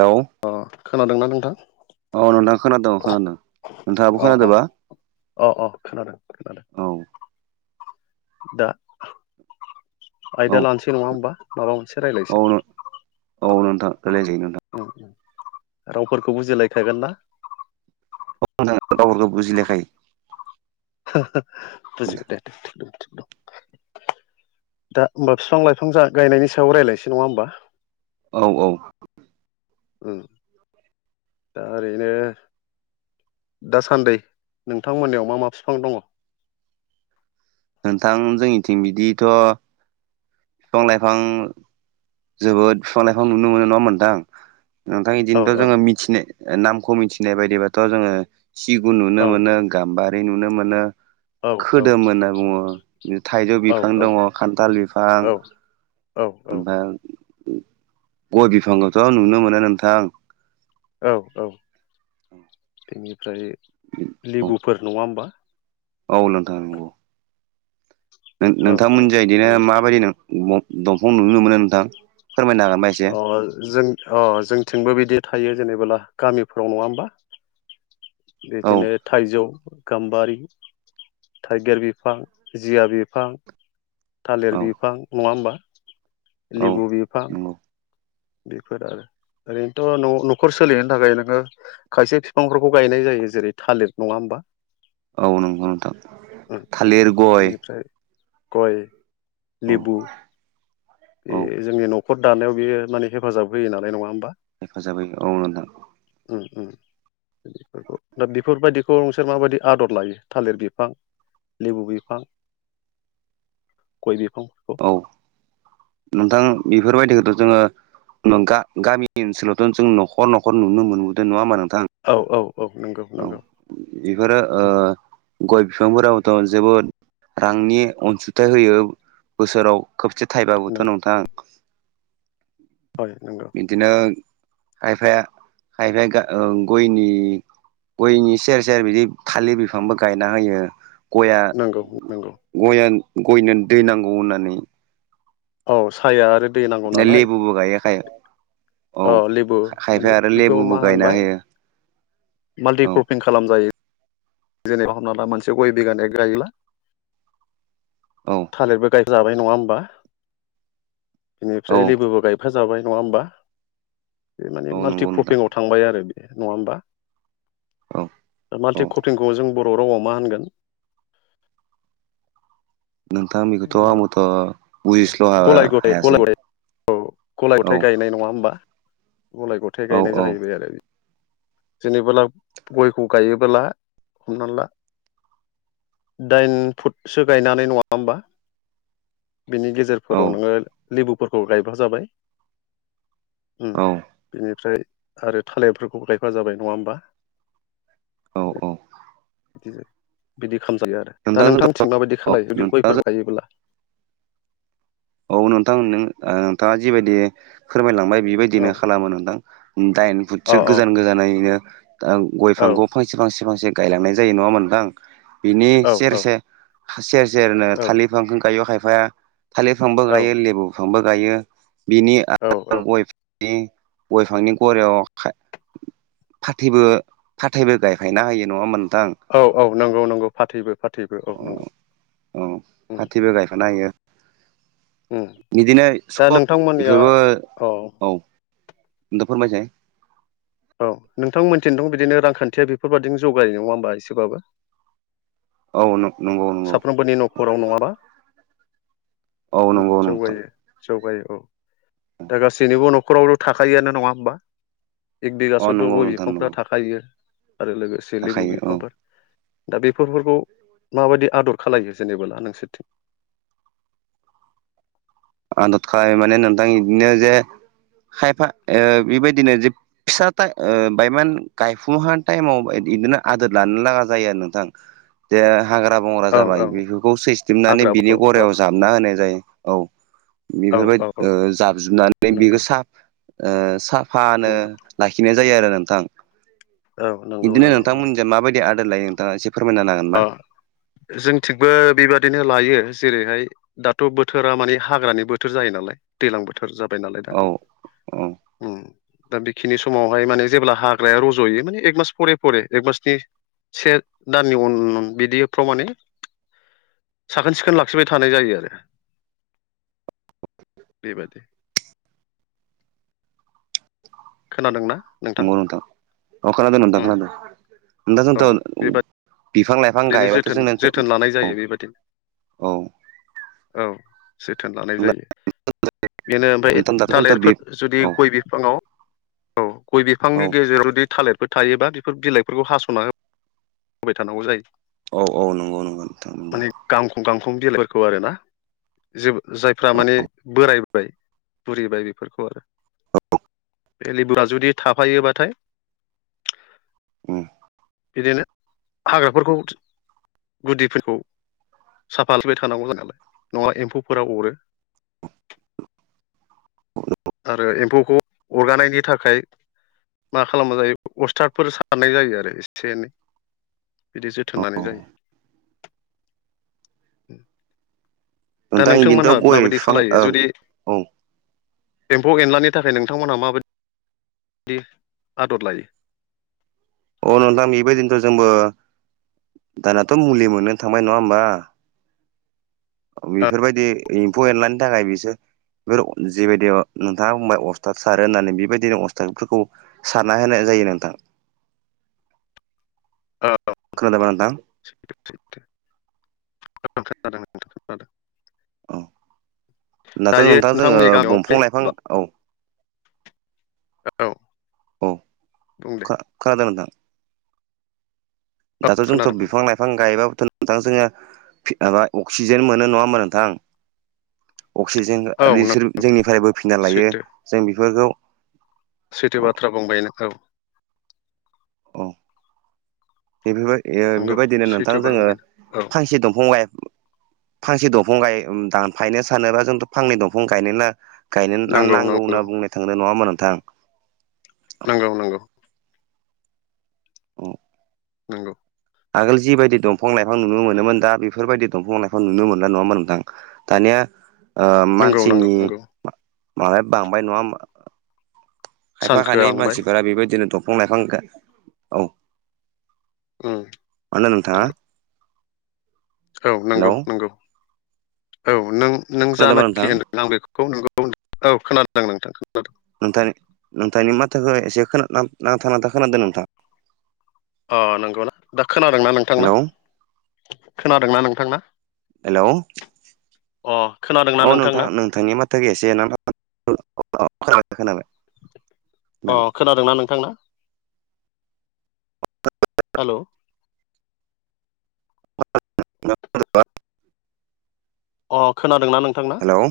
लौ अ खोनादोंना नोंथां? औ नोंथाङा खोनादों औ खोनादों नोंथाङाबो अ अ खोनादोंबा? अ अ खोनादों खोनादों। औ दा औ आयदा लानोसै नङा होमबा माबा मोनसे औ रायलायसै। औ नोंथां रायलायजायो उम उम रावफोरखौ बुजिलायखागोन ना? औ नोंथां रावफोरखौ बुजिलायखायो। [inaudible] बुजिगोन दे। दे थिग दं थिग दं [inaudible] दा होमबा फिफां-लाइफां गायनायनि सायाव रायलायनोसै नङा होमबा। औ औ। उम दा ओरैनो दासान्दै नोंथांमोननियाव मा मा बिफां दङ'? नोंथां जोंनिथिं बिदिथ' फिफां-लाइफां जोबोद फिफां-लाइफां नुनो मोनो नङा होमबा नोंथां। नोंथां इदिनोथ' औ जोङो मिथिनाय नामखौ मिथिनाय बायदिबाथ' जोङो सिगुन नुनो औ मोनो गाम्बारि नुनो मोनो औ औ खोदोम होनना बुङो थाइजौ औ बिफां दङ', खान्थाल बिफां औ ओमफाय गय फिफांखौथ' नुनो मोनो नोंथां। औ औ। उम। बेनिफ्राय लेबुफोर नङा होनबा। औ नोंथां नंगौ। औ औ नों-नोंथांमोननि बे जायदिनाया माबायदि दंफां नुनो मोनो नोंथां फोरमायनो हागोन एसे? अ जों अ जोंथिंबो बिदि थायो जेनेबोला गामिफ्राव नङा होमबा। औ बेदिनो थाइजौ, गाम्बारि थाइगिर बिफां, जिया बिफां, औ थालिर बिफां नङा होमबा। औ लेबु बिफां नंगौ बेफोर आरो ओरैनोथ' न'-न'खर सोलिहनो थाखाय नोङो खायसे फिफांफोरखौ गायनाय जायो जेरै थालिर नङा होमबा। औ नंगौ नोंथां उम उम थालिर, गय बिनिफ्राय गय, औ लेबु औ बे जोंनि न'खर दानायाव बेयो माने हेफाजाब होयो नालाय नङा होमबा। हेफाजाब होयो औ नोंथां। उम उम। फोरखौ दा बेफोर बायदिखौ नोंसोर माबायदि आदर लायो थालिर बिफां लेबु बिफां, गय बिफां औ नोंथां बेफोर बायदिखौथ' जोङो नं गा- गामि ओनसोलावथ' जों न'खर-न'खर नुनो मोनबोदों नङा होमबा नोंथां। औ औ औ नंगौ औ नंगौ। बेफोरो ओ उम गय बिफांफोराबोथ' जोबोद रांनि अनसुंथाइ होयो बोसोराव खबसे नों थाइबाबोथ' नोंथां नंगौ बिदिनो खायफाया खायफाया गयनि गयनि सेर सेर बिदि थालिर बिफांबो गायना होयो गया नंगौ नंगौ [unintelligible] गयनो दै नांगौ होननानै औ साया आरो दै नांगौ दा नालाय लेबुबो गायो खाय औ अ लेबु माने खायफाया आरो बेखौ लेबुबो मा गायना होनबाय होयो औ माल्टिक्रपिं खालामजायो जेनेबा हमना ला मोनसे गय बिगान गायोला औ थालिरबो गाय जाबाय नङा होमबा औ बिनिफ्राय लेबोबो गायफा जाबाय नङा होमबा बे माने औ नंगौ नोंथां माल्टिक्रपिंआव थांबाय आरो बे नङा होमबा औ औ माल्टिकपिंखौ जों बर' रावआव मा होनगोन नोंथां बेखौथ' आंबोथ' बुजिस्ल' गलाय गथ हायासै गलाय गथ औ गलाय औ गथाय गायनाय नङा होमबा मलाय गथाय औ गायनाय औ जाहैबाय आरो जेनेबोला गयखौ गायोबोला हमना ला दाइन फुटसो गायनानै नङा होमबा बिनि औ गेजेरफोराव नोङो लेबुफोरखौ गायबा जाबाय औ बिनिफ्राय आरो थालिरफोरखौ गायफा जाबाय नङा होमबा औ औ बिदि ज बिदि खालामजायो आरो दा नोंथां जोंथ' नोंथांमोनथिं माबायदि औ खालामल जुदि नोंथां गयफोर गायोब्ला औ नोंथां नोंथाङा जिबायदि फोरमायलांबाय औ बेबायदिनो खालामो नोंथां दाइन फुटसो अ अ गोजान गोजानैनो गय औ फांखौ फांसे फांसे फांसे गायलांनाय जायो नङाम मोनदांं बिनि औ सेर सेर सेर सेरनो औ थालिर फांख गायो खायफाया थालिर बिफांबो गायो लेबु बिफांबो गायो बिनि औ औ गयनि गय बिफांनि गरयाव फाथैबो फाथैबो गायफायना होायो नङाम मोनोनथां औ औ नंगौ नंगौ फाथैबो फाथैबो औ अ नंगौ औ फाथैबो गायफाना होयो उम बिदिनो दा स नोंथांमोननिया बेफोरबो औ होनथ' फोरमायसै औ नोंथां मोनथिनो दं बिदिनो रांखान्थिया बेफोरबाददिनो जगायायो नङा होनोमबा एसेबाबो औ नंगौ नंगौ साफ्रोमबोनि न'खराव नङाबा औ नंगौ नोंथां जौगायो जौगायो औ दा गासैनिबो न'खरावल' थाखआानो नङा होमबा एक अ बिगासोथ' नंगौ गय नोंथां बिफांफ्रा नंगौ थाखा खायो आरो लोगोसे लेबु थाखायो औ बिफांफोर दा बेफोरखौ माबायदि आदर खालामलायो जेनेबोला नोंसोरथिं आदद खालाम माने नोंथां बिदिनो जे खायफा बेबायदिनो ज फिसा बायमान गायफुं टाइमाव बिदिनो आदोर लानो लागा जायो आरो नोंथां जे हाग्रा बंग्रा ओं जाबाय ओं बेफोरखौ सैस्लिबनानै हाग्राफोरखौ बिनि औ गरायाव जाबना होनाय जायो औ औ औ औ बेफोरबायदि जाबजुबनानै बेखौ नंगौ सा साफानो उम लाखिनाय जायो आरो नोंथां औ नंगौ बिदिनो नंगौ नंगौ नोंथांमोनजों माबायदि आदार लायो नोंथाङा ए फोरमायना होनो हागोनबा जोंनिथिंबो बेबादिनो लायो जेरैहाय दाथ बोथोरा मानिे हाग्रानि बोथोर जायो नालाय दैज्लां बोथोर जाबाय नालाय दा औ औ उम दा बेखिनि समावहाय माने जेब्ला हाग्राया रजयो माने एक मास फरे फरे एक मासनि से बिदिफ्राव माने साखोन सिखोन लाखिबाय थानाय जायो आरो बेबायादि खोनादोंना? नंगौ नोंथां अ खोनादों नोंथां उम खोनादों औ नोंथांथ' बेबायदि बिफां लाइ ओरैनो जोथोन जोथोन लानाय जायो बेबायादिनो औ औ जोथोन लानाय जायो बेनो ओमफ्राय नोंथां दाथ' जोंथ' बे थालिरफोर जुदि औ गय बि फाङाव औ गय औ बिफांनि गेजेरा जुदि थालिर फोर थायोबा बेफोर बिलाइफोरखौ हासना होबाय थानांगौ जायो औ औ नंगौ नंगौ नोंथां नंगौ माने गांखं गांखं बिलाइफोरखौ आरो ना जे जायफ्रा माने बोरायबाय बुरिबाय बेफोरखौ आरो बे लेबुआ जुदि थाफायोबाथाय उम बिदिनो हाग्राफोरखौ गुदिफोरखौ साफाबाय थानांगौ जों नालाय नङाबा एमफौफोरा अरो [unintelligible] आरो एमफौखौ अरगानायनि थाखाय मा खालामबा जायो अस्थादफोर सारनाय जायो आरो एसे एनै बिदि जोथोन लानाय औ जायो दा नोंथां नोंथांमोनहा इदिनोथ' गय माबायदि बिफां औ खालामलायो जुदि औ एमफौ एनलानि थाखाय नोंथांमोनहा माबायदि दि आदर लायो अ नोंथां बेबायदिनोथ जोंबो दानाथ मुलि मोननो थांबाय नङा होनबा बेफोरबायदि एमफौ एनलानि थाखाय बिसोर बेफोर जेबायदि नोंथाङा बुंबाय अस्थाद सारो होननानै बेबायदिनो अस्थादफोरखौ सारना होनाय जायो नोंथां औ खोनादोंबा नोंथां खोनादों खोनादों नोंथां खोनादों औ दाथ दायो नोंथां जोङो नोंथांमोननि गामियाव बे दंफां लाइफां औ औ अ बुं दे खोनादों नोंथां दाथ जोंथ खोनादों बुं बिफां लाइफां बिफां गायबाबोथ नोंथां जोङो माबा अक्सिजेन मोनो नङा होमबा नोंथां अक्सिजेन औ नों बिसोर जोंनिफ्राय बोफिनना लायो सैथो जों बेफोरखौ सैथो औ बाथ्रा बुंबाय नोंखौ औ बेफोरबाय नंगौ बेफोरबायदिनो सैथो नोंथां बाथ्रा जोङो बुंबाय नों औ फांसे दंफां लाइ फांसे दंफां गाय दानफायनो सानोबा जोंथ फांनै दंफां गायनो गायनो नंगौ नांगौ नंगौ होनना बुंनाय थांदों नङा होमा नोंथां नंगौ नंगौ औ नोंगौ आगोल जिबायदि दंफं लाइफां नुनो मोनोमोन दा बिफोर बायदि दंफं लाइफां नुनो मोनला नङा होनबा नोंथां दानिया ओ नंगौ नंगौ मानसिनि नंगौ माबाया बांबाय नङा होमबा खायफा सानखोआ खायनै लांबाय मानसिफोरा बेबायदिनो दंफं लाइफां गाय औ उम मानो नोंथाङा नंगौ औ नंगौ हेलौ नंगौ औ नों नों खोनादोंबा नोंथां जानाखि होनदों आं बेखौ नोंगौ औ खोनादों नोंथां खोनादों नोंथां नोंथांनि माथोखो एसे खोना नांथा नांथा खोनादों नोंथां अ नंगौना दा खोनादोंना नोंथांना हेलौ खोनादोंना नोंथांना हेलौ अ खोनादों अ नोंथां नोंथांनि माथोखो [unintelligible] औ खोनाबाय अ खोनाबाय खोनादोंना नोंथां ना हेल' [unintelligible] अह खोनादों नोंथांना हेलौ